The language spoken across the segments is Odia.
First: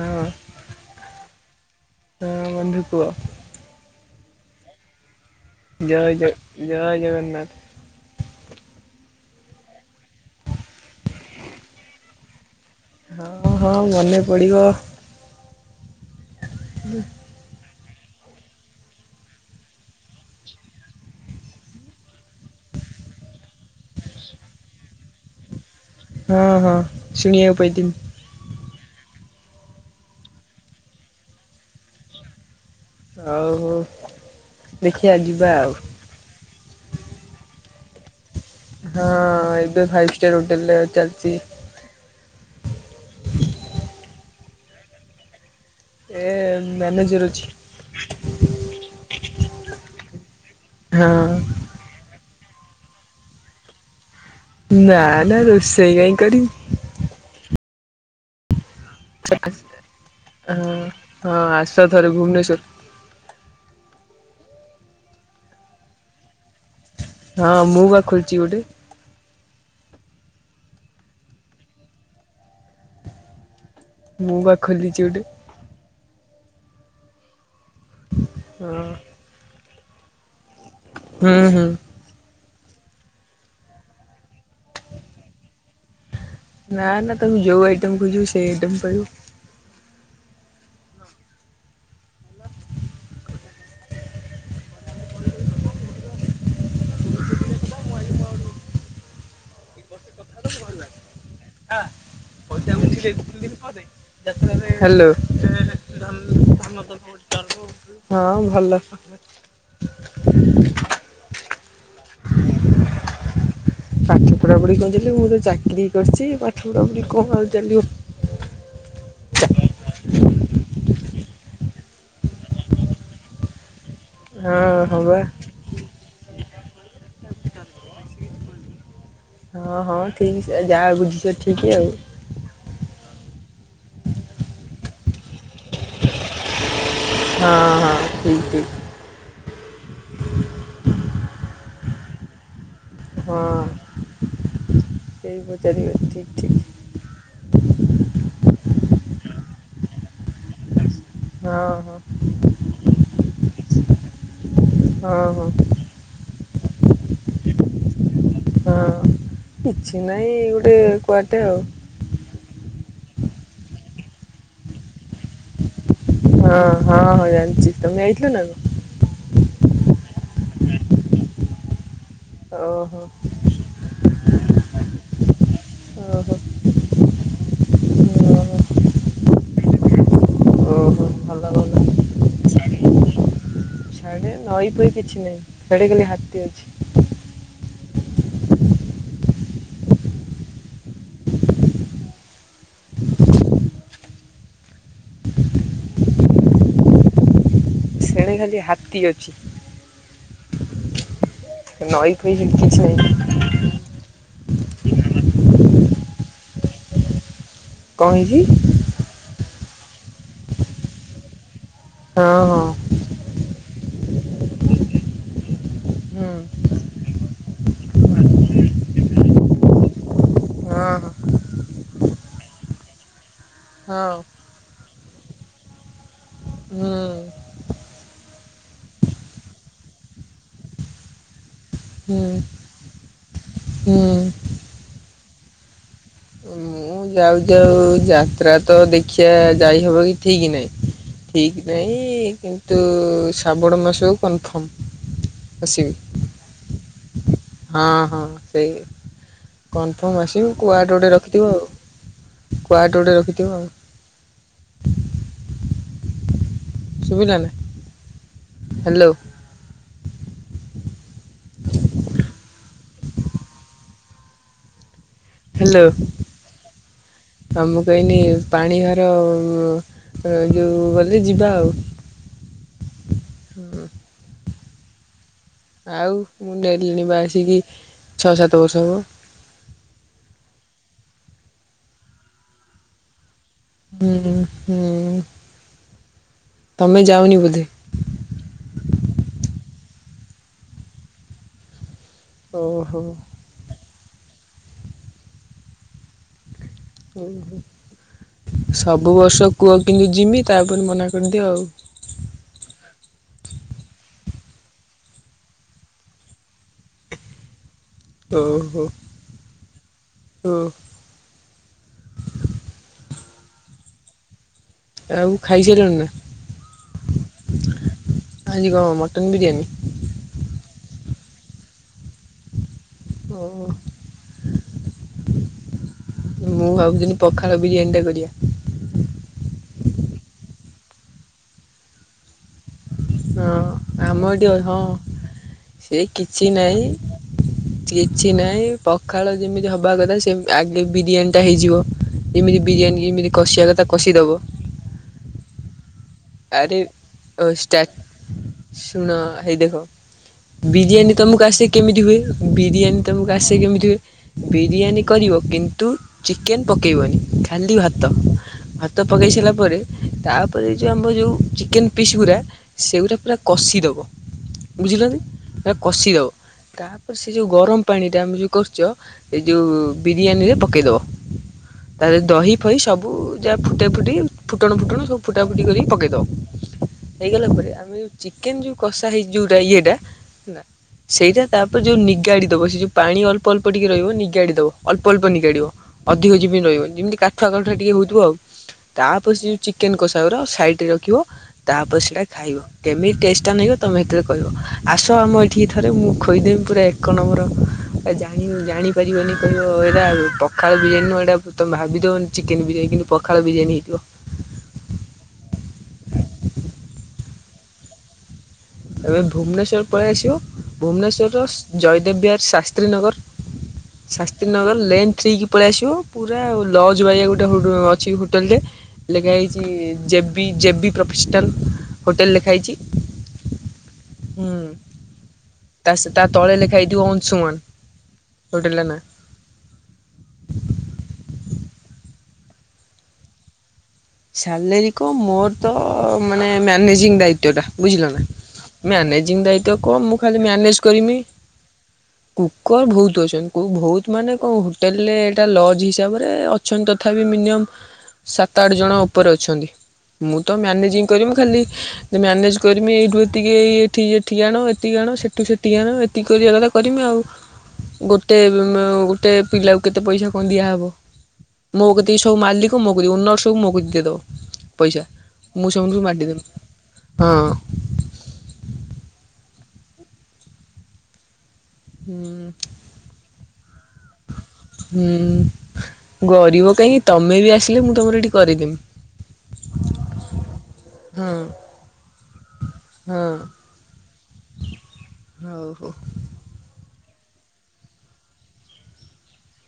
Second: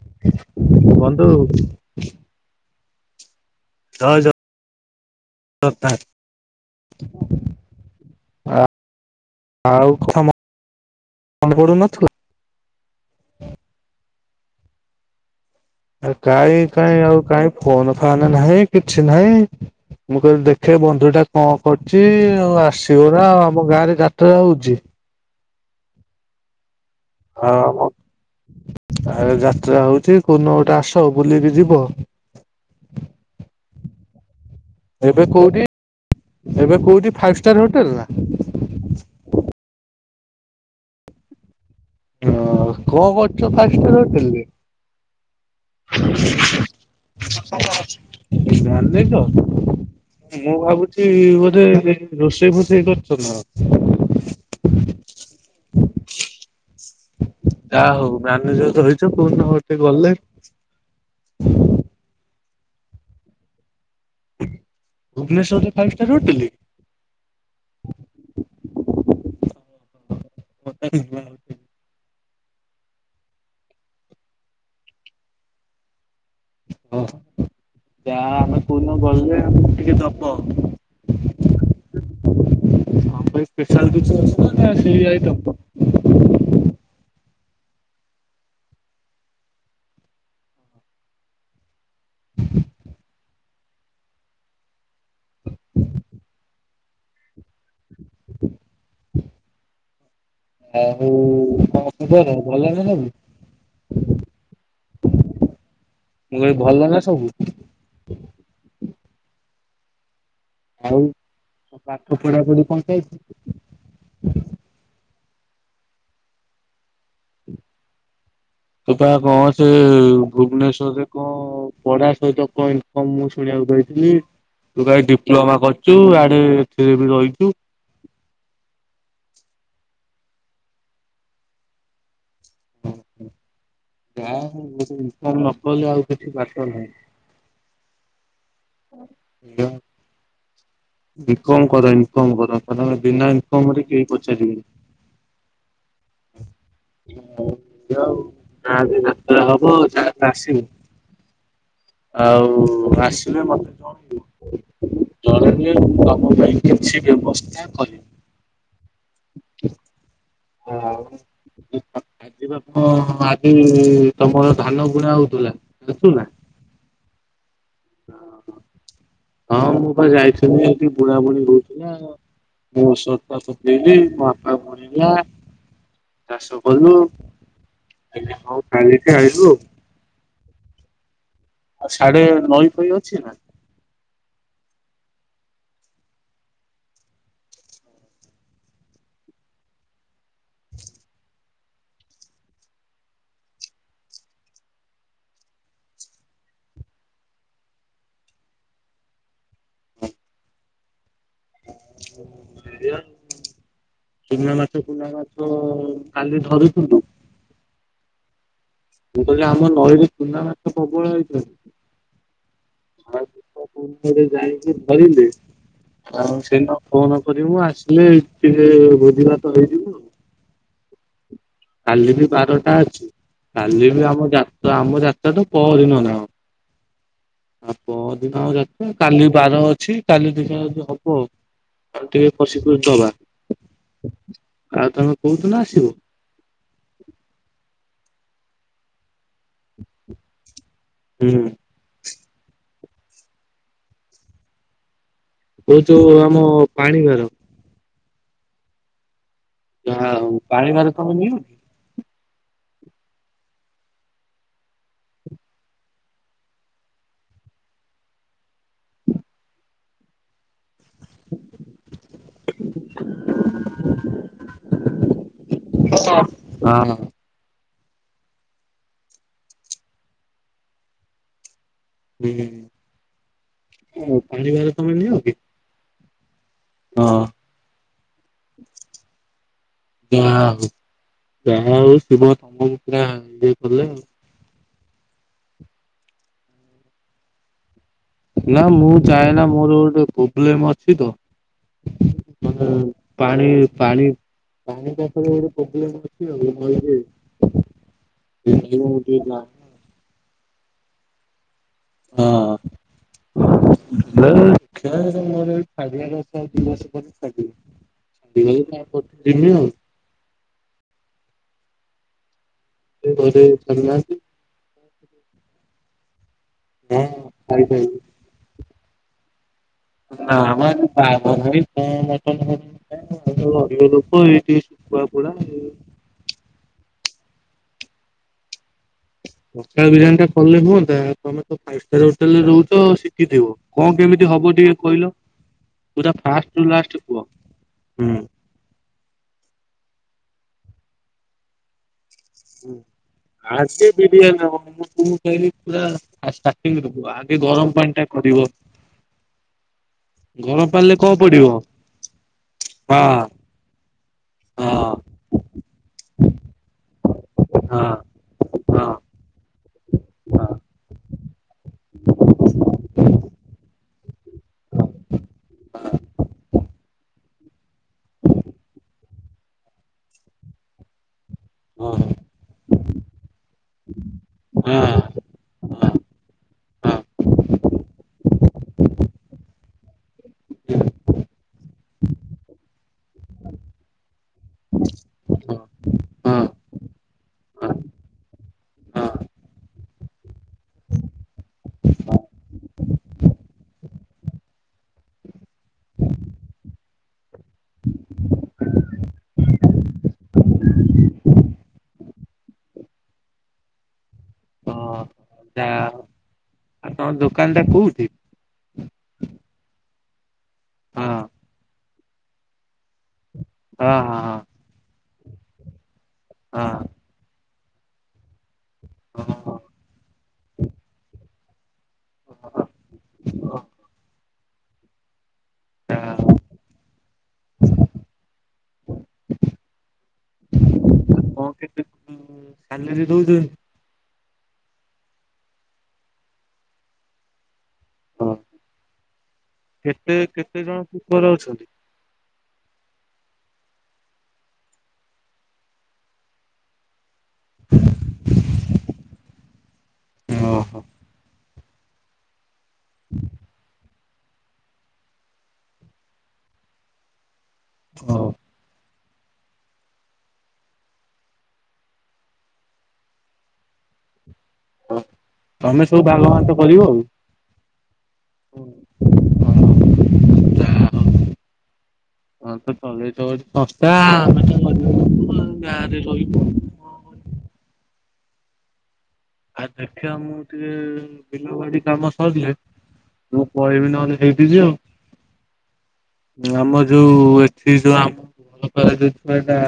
ହଁ ହଁ ବନ୍ଧୁ ଜୟ ବନ୍ଧୁ କୁଅ। ଜୟ ଜ ଜୟ ଜ ଜୟ ଜଗନ୍ନାଥ୍। ଆଉ [unintelligible] ହଁ ହଁ ମନେ ପଡିବ। ଆ କାଇଁ କାଇଁ ଆଉ କହିଁ ଫୋନ ଫାନ୍ ନାହିଁ କିଛି ନାହିଁ। ମୁଁ କହିଲି ଦେଖେ ବନ୍ଧୁ ଟା କଣ କର୍ଚି ଆଉ ଆସିବ ନା ଆଉ ଆମ ଗାଁ ରେ ଯାତ୍ରା ହଉଚି। ହଁ ହଁ। ହଁ ଶୁଣିବାକୁ ପାଇଥିଲି। ଆ ଯାତ୍ରା ହଉଛି କୋଉଦିନ ଗୋଟେ ଆସ ବୁଲିକି ଯିବ। ଆଉ ଦେଖିଆ ଏବେ ଯିବା କୋଉଠି ଆଉ। ଏବେ କୋଉଠି ଫାଇଭ୍ ଷ୍ଟାର୍ ହୋଟେଲ୍ ନା। ହଁ ଏବେ ଫାଇଭ୍ ଷ୍ଟାର୍ ହୋଟେଲ୍ରେ ଚାଲ୍ଚି। ହଁ କଂ କରୁଚ ଫାଇପ୍ ଷ୍ଟାର୍ ହୋଟେଲ୍ରେ। ଏ ମ୍ୟାନେଜର୍ ଅଛି। ମ୍ୟାନେଜର୍ ମୁଁ ଭାବୁଛି ହଁ ବୋଧେ। ରୋଷେଇ ଫୋଷେଇ କରୁଚନା କଂ। ନା ନା ରୋଷେଇ କାହିଁକି କରିବି। ଯାହା ହଉ ମ୍ୟାନେଜର୍ ଯୋଉ ରହିଛ କୋଉ ଦିନ ଗୋଟେ ଗଲେ। ଆଁ ହଁ ଆସ ଥରେ ଭୁବ୍ନେଶ୍ୱର୍। ଭୁବନେଶ୍ୱର୍ରେ ଫାଇଭ୍ ଷ୍ଟାର୍ ହୋଟେଲ୍। ହଁ ମୁଁ ବା ଖୋଲ୍ଚି ଗୋଟେ। [inaudible] [unintelligible] ମୁଁ ପା ଖୋଲିଚି ଗୋଟେ। ଓହୋ ଯାହା ଆମେ ହଁ କୋଉଦିନ ଗଲେ ଆମକୁ ଟିକେ ଦବ। ହୁଁ ହୁଁ। ଆମ୍ ପାଇଁ ସ୍ପେଶାଲ୍ କିଛି ଅଛି ନା ସେଇ ଆଇଟମ୍। ନା ନା ତମେ ଯୋଉ ଆଇଟମ୍ ଖୋଜିବ ସେଇ ଆଇଟମ୍ ପାଇବ। [inaudible] [inaudible] ଆଉ କବ ଭଲ ନା ସବୁ। ହ୍ୟାଲୋ ମୁଁ କଇଲି ଭଲ ନା ସବୁ। ହଁ ଭଲ। ଆଉ ପାଠ ପଢାପଢି କଣ ଚାଲ୍ଚୀ। ପାଠ ପଢି କଣ ଚାଲି ମୁଁ ତ ଚାକିରି କର୍ଚି ପାଠ ପଢା ପଢି କଣ ଆଉ ଚାଲିବ। [inaudible] ତୁପା କଣ ସେ ଭୁବ୍ନେଶ୍ୱରରେ କଣ ପଢା ସହିତ କଣ ଇନ୍କମ୍ ମୁଁ ଶୁଣିବାକୁ ପାଇ ହଁ ତୁ ହଁ କା ବା ଡିପ୍ଲୋମା କରିଛୁ ଆଡେ ଏଥିରେ ବି ରହିଚୁ ହଁ ହଁ ଠିକ୍ ସେ ଯାହା ବୁଝିଛ ଠିକ୍ ଆଉ। ନ କଲେ ଆଉ କିଛି ବାଟ ନାହିଁ। ହଁ ହଁ ଠିକ୍ ଠିକ୍। [unintelligible] ବିକମ୍ ପରେ ଇନ୍କମ୍ କର। ମେ ବିନା ହଁ ଇନ୍କମ୍ରେ କେହି ସେଇ ପଚାରିବେ ଠିକ ଠିକ ପଚାରିବେନି। ଆଉ ଆଜି ଯାତ୍ରା ହବ। ହଁ ହଁ। ଆଉ ଆସିଲେ ମତେ ଜଣୁ ହଁ ହଁ ଜଣେ ତମ ପାଇଁ କିଛି ବ୍ୟବସ୍ଥା କରିବି। ହଁ କିଛି ନଇଁ। ଆଉ ଆଜି ବାପ ଆଜି ତମର ଧାନ ବୁଣା ହଉଥିଲା [unintelligible] ହଁ ହଁ ହଁ ଯାନଛି ତମେ ଯାଇଥିଲ ନା କଁ? ହଁ ମୁଁ ପା ଯାଇଥିଲି ଏଠି ବୁଢା ବୁଢି ରହୁଥିଲେ ଆଉ ଓହୋ ମୁଁ ବା ପକେଇଲି ମୋ ବାପା ବୁଣିଲା ଓହୋ ଚାଷ କଲୁ। ହଉ ଓହୋ କାଲିିକି ଆଇଲୁ ଆଉ। ଓହୋ ଭଲ ଆଉ। ଆଉ ସାଡେ ନଈ ଫଇ ଅଛି ନା? ସାଡେ ନଈ ଫଇ କିଛି ନାହିଁ ସାଡେ ଖାଲି ହାତୀ ଅଛି। ଶେଣେ ଖାଲି ହାତୀ ଅଛି। ନଈ ଫଇ ହେ କିଛି ନା? ନାହିଁ। ଚୁନା ମାଛ ଫୁନା ମାଛ କାଲି ଧରୁଛନ୍ତି। କଣ ହେଇଛି। ମୁଁ କହିଲି ଆମ ନଈୀରେ ଚୁନା ମାଛ ପ୍ରବଳ ହେଇଛନ୍ତି। ହଁ ହଁ। ହଁରେ ଯାଇକି ଧରିଲେ ଆ ହୁଁ ସେଇନ ଫୋନ କରିବୁ ଆସିଲେ ଏଇ ଟିକେ ଭୋଜି ଭାତ ହେଇଯିବ। ହଁ ହ। କାଲି ବି ବାରଟା ଅଛି କାଲି ବି ହଁ ଆମ ଯାତ ଆମ ଯାତ ତ ପର ନ ନା କଁ। ହଁ। ଆଉ ପଅର ଦିନ ଆମ ଯାତ କାଲି ବାର ଅଛି କାଲି ଦେଖିଆ ଯଦି ହବ ଆଉ। ଆଉ ଟିକେ କସି କୁସି ଦବା। ହଁ। ଆଉ ତମେ କଉ ଦିନ ଆସିବ? ମୁଁ ଯାଉ ଯାଉ ଯାତ୍ରା ତ ଦେଖିବା ଯାଇହବ କି ଠିକ୍ ନାହିଁ ହୁଁ ଠିକ୍ ନାଇ କିନ୍ତୁ ଶ୍ରାବଣ ମାସକୁ କନଫର୍ମ। ଏ ଆସିବି ଯୋଉ ଆମ ପାଣିଭାର। ହଁ ହଁ ସେଇ ଯାହା କନଫର୍ମ ଆସିବୁ ପାଣିଭାର କୁଆଟ୍ ତମେ ଗୋଟେ ନିଅ? ରଖିଥିବ ଆଉ। କୁଆଟ ଗୋଟେ ରଖିଥିବ ଆଉ। ସୁବିଲା ନା ହ୍ୟାଲୋ। [unintelligible] ହ୍ୟାଲୋ। ହଁ। ଆଉ ମୁଁ କହନି ପାଣି ଭାର ଯୋଉ ଗଲେ ଯିବା ଆଉ। ହୁଁ ଉ ପାଣିିଭାର ତମେ ନିଅ କି? ଆଉ ମୁଁ ନେଲିଣି ବା ହଁ ଆସିକି ଛଅ ସାତ ବର୍ଷ ହବ। ଯା ହଉ, ଯା ହଉ ଶିବ ତମକୁ ପୁରା କଲେ ଆଉ। ହଁ ହଁ। ତମେ ଯାଅନି ବୋଧେ। ନା ମୁଁ ଯାଏନା ମୋର ଗୋଟେ ପ୍ରୋବ୍ଲେମ ଅଛି ତ। ମାନେ ଓହୋ ପାଣି ପାଣି ପାଣି ପାଖରେ ଗୋଟେ ପ୍ରୋବ୍ଲେମ ଅଛି ଆଉ ନଈରେ। ଓହୋ ନଈରେ ମୁଁ ସବୁ ଟିକେ ଯାଏ। ବର୍ଷ କୁଅ କିନ୍ତୁ ଜିମି ତାପରେ ମନା କରିଦିଅ ଆଉ। ହଁ। ହ ଦେଖିଆ ମୋର ଏଇଠି ଛାଡିବାର ଅଛି ଆଉ ଦି ମାସ ପରେ ଛାଡ଼ି ଦେବୀ। [unintelligible] ଆଉ ହଁ। ଏ ବହି ରେ ଛାଡ଼ି ନାହାନ୍ତି। ଆଉ ଖାଇସାଇଲଣି ନା। ହଁ ଖାଇ ସାରିଲିଣି। ଆଜି କଣ ମଟନ ବିରିୟାନୀ। ନା ମ ଆଜି ବାର ନାହିଁ। ମଟନ ଆ ଓହୋ [unintelligible] ଏଇ ଟିକେ ଶୁଖୁଆ ପୋଡା। ମୁଁ ଭାବୁଥିଲି ପଖାଳ ବିରିୟାନୀ ଟା କରିବା। ପଖାଳ ବିରିୟାନୀ ଟା କଲେ ହୁଅନ୍ତା ଆଉ ତମେ ତ ଫାଇବ ଷ୍ଟାର ହୋଟେଲ ରେ ରହୁଚ। ଚ ଶିଖିଥିବ କଣ କେମିତି ହବ ଟିକେ କହିଲ। ସେଇ ପୁରା କିଛି ଫାଷ୍ଟରୁ ନାଇଁ ଲାଷ୍ଟ କୁହ ହୁଁ। କିଛି ନହିଁ। ପଖାଳ ଯେମିତି ହବା କଥା ସେମି ଆଗେ ବିରିୟାନୀ ଟା ହେଇଯିବ। ଯେମିତି ବିରିୟାନୀ ଯେମିତି କଷିବା କଥା କଷିଦବ। [unintelligible] ହେବି ପୁରା ଆରେ ଷ୍ଟାର୍ଟିଂରୁ କୁହ ଆଗେ ଗରମ ଷ୍ଟା ପାଣି ଟା କରିବ ଶୁଣ ହେଇ ଦେଖ ଗରମ ପାଣିରେ କଣ ବିରିୟାନୀ ତମକୁ ପଡିବ ଆସେ କେମିତି ହୁଏ ହଁ ବିରିୟାନୀ ତମକୁ ଆସେ କେମିତି ହୁଏ। ହଁ ବିରିୟାନୀ କରିବ କିନ୍ତୁ ଚିକେନ ପକେଇବନି ଖାଲି ହଁ ଭାତ। ହଁ ହଁ ଭାତ ପକେଇ ସାରିଲା ପରେ ହଁ ତାପରେ। ଆମର ଯୋଉ ଚିକେନ ପିସ୍ ଗୁଡା ସେଗୁଡା ପୁରା କଷ ସି ଦବ ବୁଝିଲ କି ପୁରା କସି ଦବ ତା ପରେ ସେ ଯୋଉ ଗରମ। ପାଣି ଟା ଆମେ ଯୋଉ କରୁଛ ଏଇ ଯୋଉ ବିରିୟାନୀ ରେ ପକେଇଦବ। ହଁ ହଁ ତା ଦିଏରେ ଦହି ଫହି ସବୁ ଯାହା ଫୁଟା ଫୁଟି ଫୁଟଣ ଫୁଟଣ ହଁ ସବୁ ଫୁଟ ଫୁଟା ଫୁଟି କରି ପକେଇ ଦବ ହେଇଗଲା ପରେ ଆମେ ଯୋଉ ଚିକେନ ଯୋଉ କସା ହେଇଚି ଯୋଉ। ତା ଇଏଟା। ସେଇଟା ତାପରେ ଯୋଉ ନିଗାଡି ଦବ ସେ ଯୋଉ ପାଣି ଅଳ୍ପ ଅଳ୍ପ ଟିକେ ରହିବ ନିଗାଡି ଦବ। ଅଳ୍ପ ଅଳ୍ପ ନିିଗାଡିବ ଅଧିକ ହଁ ଯମି ରହିବ ଯେମିତି କାଠୁଆ କାଠୁଆ ହଁ ଟିକେ ହଉଥିବ ତା ହଁ ପରେ ସେ ଯୋଉ ଚିକ ଚିକେନ୍ କୋଷାଗୁରା ସାଇଟ ରେ ରଖିବ ତାପରେ ସେଇଟା ଖାଇବ। କେମିତି ଟେଷ୍ଟ ଟା ନାଗିବ ତମେ ସେତେବେଳେ କହିବ ଆସ ଆମ ଏଠିକି ଥରେ ମୁଁ ଖୋଇଦେମି ପୁରା ଏକ ନମ୍ବର ପୁରା ଜାଣି ଜାଣିପାରିବନି କହିବ ଏଇଟା ପଖାଳ ବିରିୟାନ ନୁଅ ଏଇଟା। ତମେ ଭାବିିଦବ ଚିକେନ ବିରିୟାନି କିନ୍ତୁ ପଖାଳ ବିରିୟାନୀ ହେଇଥିବ। ହଁ ଯା ହ ଉ ଆଉ ତମ ଦୋକାନଟା କୋଉଠି। ଏ ଯୋଉ ଭୁବନେଶ୍ଵର ପଳେଇ ଆସିବ ହଁ ଭୁବନେଶ୍ୱରର ଜୟଦେବ ବିହାର ଶାସ୍ତ୍ରୀ ନଗର। ହଁ ଶାସ୍ତ୍ରୀ ହଁ ନଗର ଲେନ୍ ଥ୍ରି କୀ ପଳେଇ ଆସିବ ପୁରା ଲଜ ବାଗିଆ ଗୋଟେ ଗୋଟେ ହୋଟ ଅଛି ହୋଟେଲ ଟେ ହଁ ଲେଖା ହଁ। ହେଇଛି ଯେ B J B professional hotel ଲେଖା ହୋଇଛି। ହୁଁ। ତା ସେ ତା ତଳେ ଲେଖା ହେଇଥିବ ଅଂଶୁମାନ ହୋଟେଲ ର ନା। ହଁ କେତି। ସାଲାରୀ ଦଉ ଛନ୍ତି। ସାଲେରୀ କଁ ମୋର ତ ମାନେ ମ୍ୟାନେଜିଂ ଦାୟିତ୍ୱ ଟା ବୁଝିଲ ନା। ମ୍ୟାନେଜିଂ ଦାୟିତ୍ବ କଁ କେତେ ମୁଁ ଖାଲି କେତେ ଜଣ ମ୍ୟାନେଜ କରିମି। କୁକର ଅଛନ୍ତି? କୁକର ବହୁତ ଅଛନ୍ତି ବହୁତ ମାନେ କଁ ହୋଟେଲ ରେ ଏଟା ଲଜ ହିସାବରେ। ଅଛନ୍ତି ତଥାପି ମିନିମମ୍ ସାତ ଆଠ ଜଣ ଉପରେ ଅଛନ୍ତି। ମୁଁ ତ ଓହୋ ମ୍ୟାନେଜିଂ କରିମି ଖାଲି ଯେ ମ୍ୟାନେଜ୍ କରିମି ଏଇଠୁ ଏତିିକି ଏଠି ଏଠି ଆଣ ଏତିକି ଆଣ ସେଠୁ ସେଠିକି ଆଣ। ସେତିକି କରିବା କଥା କରିମି ଆଉ ହଉ। ଗୋଟେ ଗୋଟେ ପିଲାକୁ କେତେ ପଇସା କଣ ଦିଆହବ ମୋ କେତକି ସବୁ ମାଲିକ ମୋ କତିକି ଓନର ସବୁ ମୋ କତିକି। ଦେଇଦବ ପଇସା ମୁଁ ତମେ ସବୁ ସମତଙ୍କୁ ଭାଗ ବାଣ୍ଟି ଦେବି ବାଣ୍ଟ କରିବ ଆଉ। ହଁ। ଓ ହୋ ଯା ହ ଉ। ହୁଁ। ଚଲେଇବ ଗୋଟେ ସଂସ୍ଥା ମାନେ। ହୁଁ ଗରିବ କାହିଁକି ତମେ ବି ଆସିଲେ ମୁଁ ତମର ଏଠି କରେଇଦେମି। ଆ ଦେଖିବା ମୁଁ ଟିକେ ହଁ ବିଲ ବାଡି କାମ ସରିିଲେ। ହଁ ମୁଁ ପଳେଇବି ନହେଲେ ସେଇଟିକି ହଉ ହଉ ଆଉ। ଆମ ଯୋଉ ଏଠି ଯୋଉ ଆମ ଯୋଉ ଭଲପାଇବା ଦେଇଛି ଏଇଟା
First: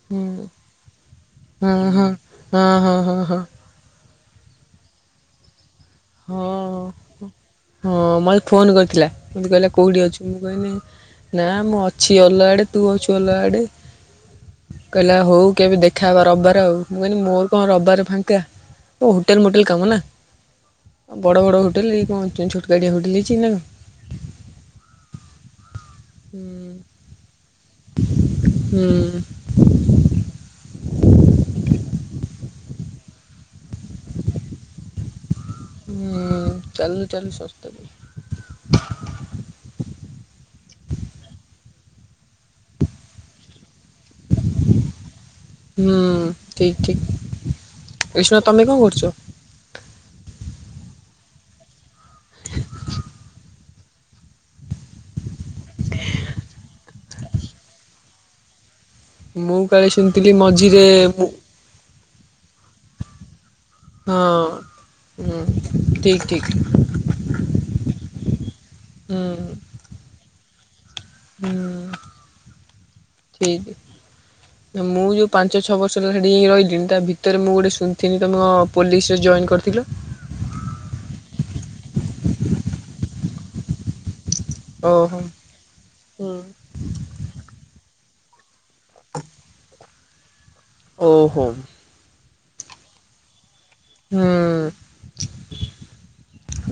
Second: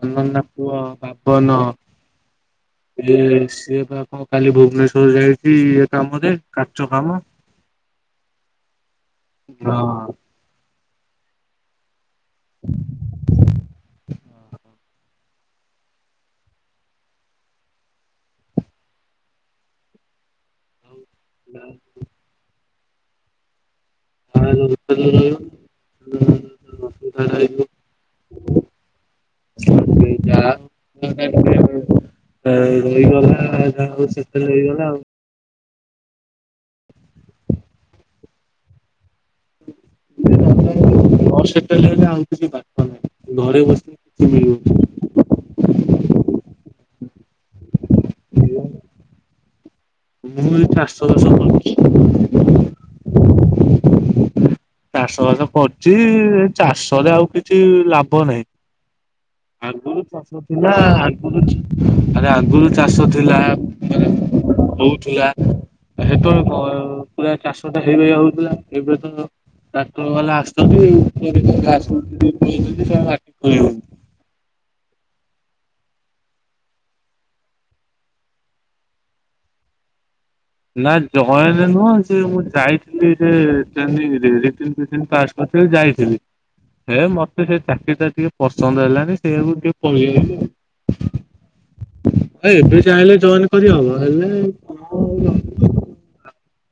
ବନ୍ଦନା ହୁଁ ପୁଅ ବାବନ। ହଁ ହଁ ହଁ ହଁ ଏ ହଁ ସିଏ ବା କଣ କାଲି ଭୁବନେଶ୍ଵର ଯାଇଛି କାମରେ ହଁ, କାଚ କାମ। ହଁ ମୋତେ ଫୋନ କରିଥିଲା ମତେ କହିଲା କୋଉଠି ହଁ। ଅଛି ମୁଁ କହିନି ନା ମୁଁ ଅଛି ଅଲଗା ଆଡେ ତୁ ଅଛୁ ଅଲଗା ଆଡେ। କହିଲା ହଉ କେବେ ଦେଖା ହବା ରବାର ଆଉ ମୁଁ କହିଲି ମୋର କଣ ରବାର ଫାଙ୍କା। କଉ ହୋଟେଲ ମୋଟେଲ୍ କାମ ନା ବଡ଼ ବଡ଼ ହୋଟେଲ ଏଇ କଣ ଛୋଟକାଟିଆ ହୋଟେଲ୍ ହେଇଚି ନା କଣ। ତା ହେଲେ ହୋଟେଲ ରେ ରହିବ [unintelligible] ଅସୁବିଧା ଟା ହୁଁ ହୁଁ ହେଇଯିବ। [unintelligible] ଯା ରହିଗଲା ଯାହା ହଉ ସେତେବେଳେ ହେଇଗଲା ଆଉ। ହୁଁ ଚାଲୁ ଚାଲୁ ସଂସ୍ଥା ସେତେ ଲେଟ ଆଉ କିଛି ବାଟ ନାହି। ଘରେ ବସି କିଛି ମିଳିବନି। ହୁଁ ଠିକ ଠିକ କୃଷ୍ଣା ତମେ କଣ କରୁଛ? ମୁଁ ଏ ଚାଷ ବାସ କରୁଚି। [inaudible] ଚାଷ ବାସ କରୁଛି ଚାଷରେ ଆଉ କିଛି ଲାଭ ନାହିଁ। ମୁଁ କାଳେ ଆଗରୁ ଶୁଣିଥିଲି ଚାଷ ଥିଲା ମଝିରେ ମୁଁ ଆଗରୁ ଆରେ ଆଗରୁ ଚାଷ ଥିଲା। ମାନେ ହଁ ହଉଥିଲା ହୁଁ ଠିକ୍ ହେତ ଠିକ୍ ବ ପୁରା ଚାଷଟା ହେଇଭଳିଆ ହଉଥିଲା ଏବେ ହୁଁ ତ ଡାକ୍ତର ବାଲା ଆସୁଛନ୍ତି ହୁଁ ଠିକ୍। [unintelligible] ମୁଁ ଯୋଉ ପାଞ୍ଚ ଛଅ ବର୍ଷ ହେଲା ସେଠି ରହିଲି ତା ଭିତରେ ମୁଁ ଗୋଟେ ଶୁଣିଥିନି ତମ କଣ ପୋଲିସ ରେ ଜଏନ କରିଥିଲ। ନା ଜଏନ ନୁହଁ ସେ ମୁଁ ଯାଇଥିଲି ରେ ଟ୍ରେନିଙ୍ଗ ରେ ରିଟିନ ଫିଟିନ ଓହୋ ପାସ କରିଥିଲି ଯାଇଥିଲି। ହୁଁ ହେ ମତେ ସେ ଚାକିରି ଟା ଟିକେ ପସନ୍ଦ ହେଲାନି ସେୟାକୁ ଟିକେ ପଳେଇ ଆଇଲି ଆଉ। ଓହୋ। ଆ ଏବେ ଚାହିଁଲେ ଜଏନ କରିହବ ହୁଁ ହେଲେ କଣ ଆଉ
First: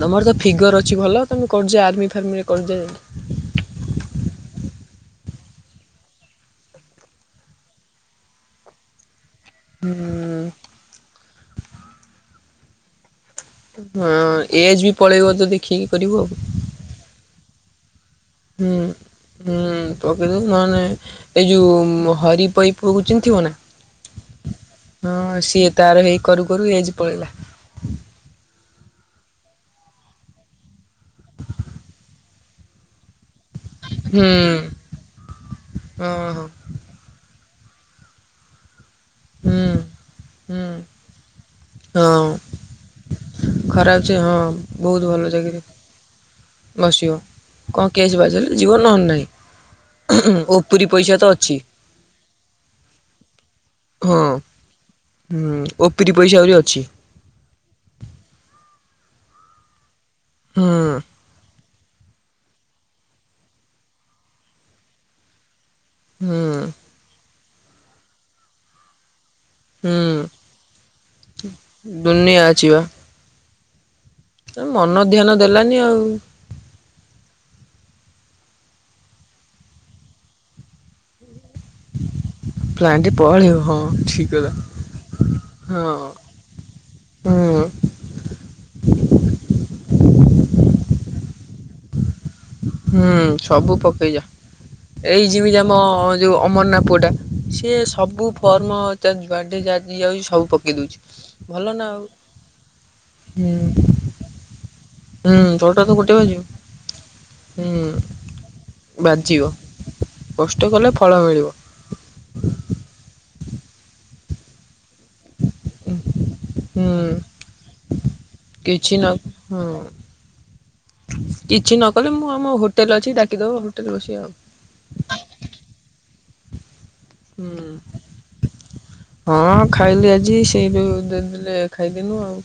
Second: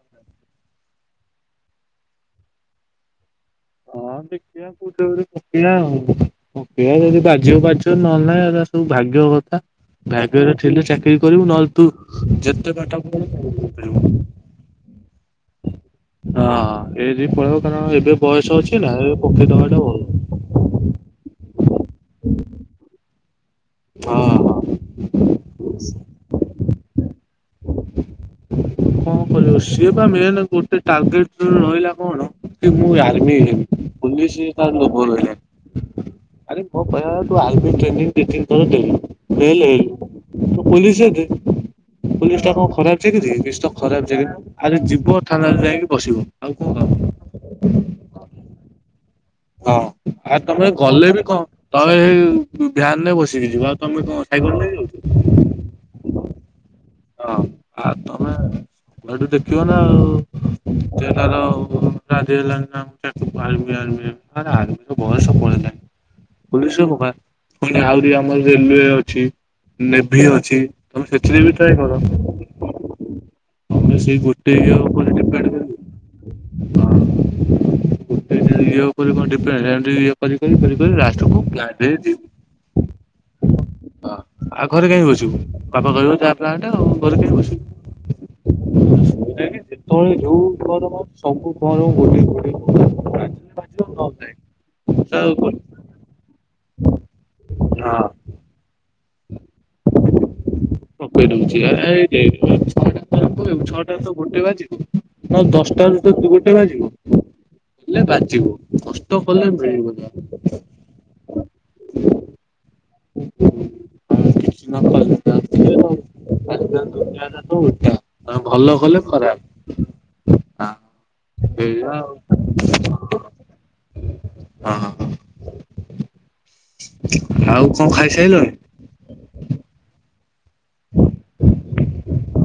ତମର ତ ଫିଗର ଅଛି ଭଲ ତମେ କରଯା ଆର୍ମି ଫାର୍ମିରେ କରଦେ। ହଁ ଦେଖିଆ। କଉଠେ ଗୁରେ ପକେଇଆ ପକେଇଆ ଯଦି ବାଜିବ -ବାଜିବ ନହେଲେ ନାହିଁ ଏରା ସବୁ ଭାଗ୍ୟ ଭାଗ୍ୟରେ ଥିଲେ ଚାକିରି କରିବୁ ନହେଲେ ତୁ ଯେତେ ପାଠ ପଢ ହଁ ଏଜ ବି ପଳେଇବ ତ ଦେଖିକି କରିବୁ ଆଉ। ଏଜ ବି ପଳେଇବ କାରଣ ଏବେ ବୟସ ହୁଁ ଅଛି ନା ଏବେ ହୁଁ ପକେଇଦବାଟା ଭଲ। ପକେଇ ଦବୁ ନ ହେଲେ ନ ଏଇ ଯଉଁ ହରିପଇପୁଅକୁ ଚିନ୍ ଥିବ ନା ହଁ ହଁ ହଁ ସିଏ ତାର ହେଇ କରୁ କରୁ ଏଜ ପଳେଇଲା। କଣ କରବ ସିଏ ବା ମେନ ଗୋଟେ ଟାର୍ଗେଟ ରହିଲା କଣ କି ମୁଁ ଆର୍ମି ହେବି ପୋଲିସ ହୁଁ। ତାର ଲୋଭ ରହିଲାନି। ହଁ ହଁ ଆରେ ମୋ କହିବା କଥା ତୁ ଆର୍ମି ଟ୍ରେନିଂ ଦି ତିନ ଥର ଦେଲୁ। ଫେଲ୍‌ ହୁଁ ହେଲୁ ହୁଁ ତୁ ପୋଲିସ ରେ ଦେ ହଁ ପୋଲିସ ଟା କଣ ଖରାପ ଚାକିରି। ଖରାପ ସେ ହଁ ଚାକିରି ଆରେ ବହୁତ ଯିବ ଭଲ ଚାକିରି ଥାନାରେ ଯାଇକି ବସିବ ଆଉ କଣ ବସିବ। କଣ କେସ ବାସ ହେଲେ ଯିବ ନହେଲେ ନାହିଁ। ହଁ ଆଉ ତମେ ଓପରି ଗଲେ ପଇସା ବି ତ କଣ ଅଛି। ତମେ ହେଇ ଭ୍ୟାନରେ ବସିକି ଯିବ ଆଉ ତମେ କଣ ହଁ ସାଇକଲ ରେ ଯାଉଛ। ହୁଁ ଓପରିି ପଇସା ଆହୁରି ଅଛି। ହଁ ଆଉ ତମେ ଏଠୁ ଦେଖିବ ନା ଆଉ ହୁଁ। ସେ ତାର ରାଜି ହେଲାଣି ଆର୍ମି ଆର୍ମି ହେବି ଆରେ ତୋ ବୟଷ ପଲେଇଲାଣି ହୁଁ ପୋଲିସ୍ ରେ ପକା ପୁଣି ଆହୁରି ଆମର ରେଲୱେ ଅଛି। ହୁଁ। ନେଭି ଅଛି ତମେ ସେଥିରେ ବି ଟ୍ରାଏ କର ଦୁନିଆ ଆଛିି ବା ତମେ ସେଇ ପଢ ଏ ମନ ଧ୍ୟାନ ଦେଲାନି ଆଉ ହଁ। ଗୋଟେ ଇଏ ଉପରେ କଣ ଡିପ୍ଲମା ଏମିତି ଇଏ କରି କରି କରି ଲାଷ୍ଟ୍ କୁ ପ୍ଲାନ୍। ସେମିତି ପ୍ଲାଣ୍ଟ ପଳେଇବ ହଁ ଠିକ କଥା। ଆଉ ଘରେ କାହିଁ ବସିବୁ ବାପା ହଁ କହିବ ଯା ଆଁଟା ଆଉ ଘରେ କାହିଁ ହୁଁ ବସିବୁ। ଏମିତି ଯେତେବଳେ ଦେଖିବୁ ଫର୍ମ ସବୁ ଫର୍ମ ଗୋଡେଇ ଗୋଡେଇ ବାଜିବ ହୁଁ ନହେଲେ ସବୁ ପକେଇ ଯା। ଏଇ ନାଇଁ ହଁ ଯେମିତି ଆମ ଯୋଉ ଅମରନା ପୁଅ ଟା ସିଏ ସବୁ ଫର୍ମ ତ ଯୁଆଡ଼େ ଯାହା ଦିଆ ଯାଉଛି ସବୁ ପକେଇ ଦେଉଛି। ପକେଇ ଦଉଛି ଆରେ ଆରେ ଏ ବେଧୁଆ ଛୁଆଟା ତ ସବୁ ହୁଁ। ଗେ ଛଟାରୁ ଗୋଟେ ବାଜିିନି। ହୁଁ ନଲେ ତୋଟା ଦଶଟା ରୁ ତ ବାଜିବ ଗୋଟେ ବାଯିବ। ହୁଁ ହେଲେ ବାଜିବ କଷ୍ଟ୍ କଲେ ମିଳିବ ଯା। କଷ୍ଟ୍ କଲେ ଫଳ ମିଳିବ। ହୁଁ କିଛି ନହଲେ [unintelligible] ଆଜି କାଲି ହୁଁ ଦୁନିଆ ଟା ତ ଓଲଟା ଆଁ ଭଲ କିଛି ନ କଲେ ଖରାପ୍। ହୁଁ କିଛି ନ କଲେ ମୁଁ ଆମ ହୋଟେଲ ଅଛି ଡାକିଦବ ହୋଟେଲରେ ବସିବା ଆଉ। ହଁ ହୁଁ ଆଉ କଣ ଖାଇସାଇଲଣି। ହଁ ଖାଇଲି ଆଜି ସେଇ ଯୋଉ ଦେଇଦେଲେ ଖାଇଦେଲୁ ଆଉ।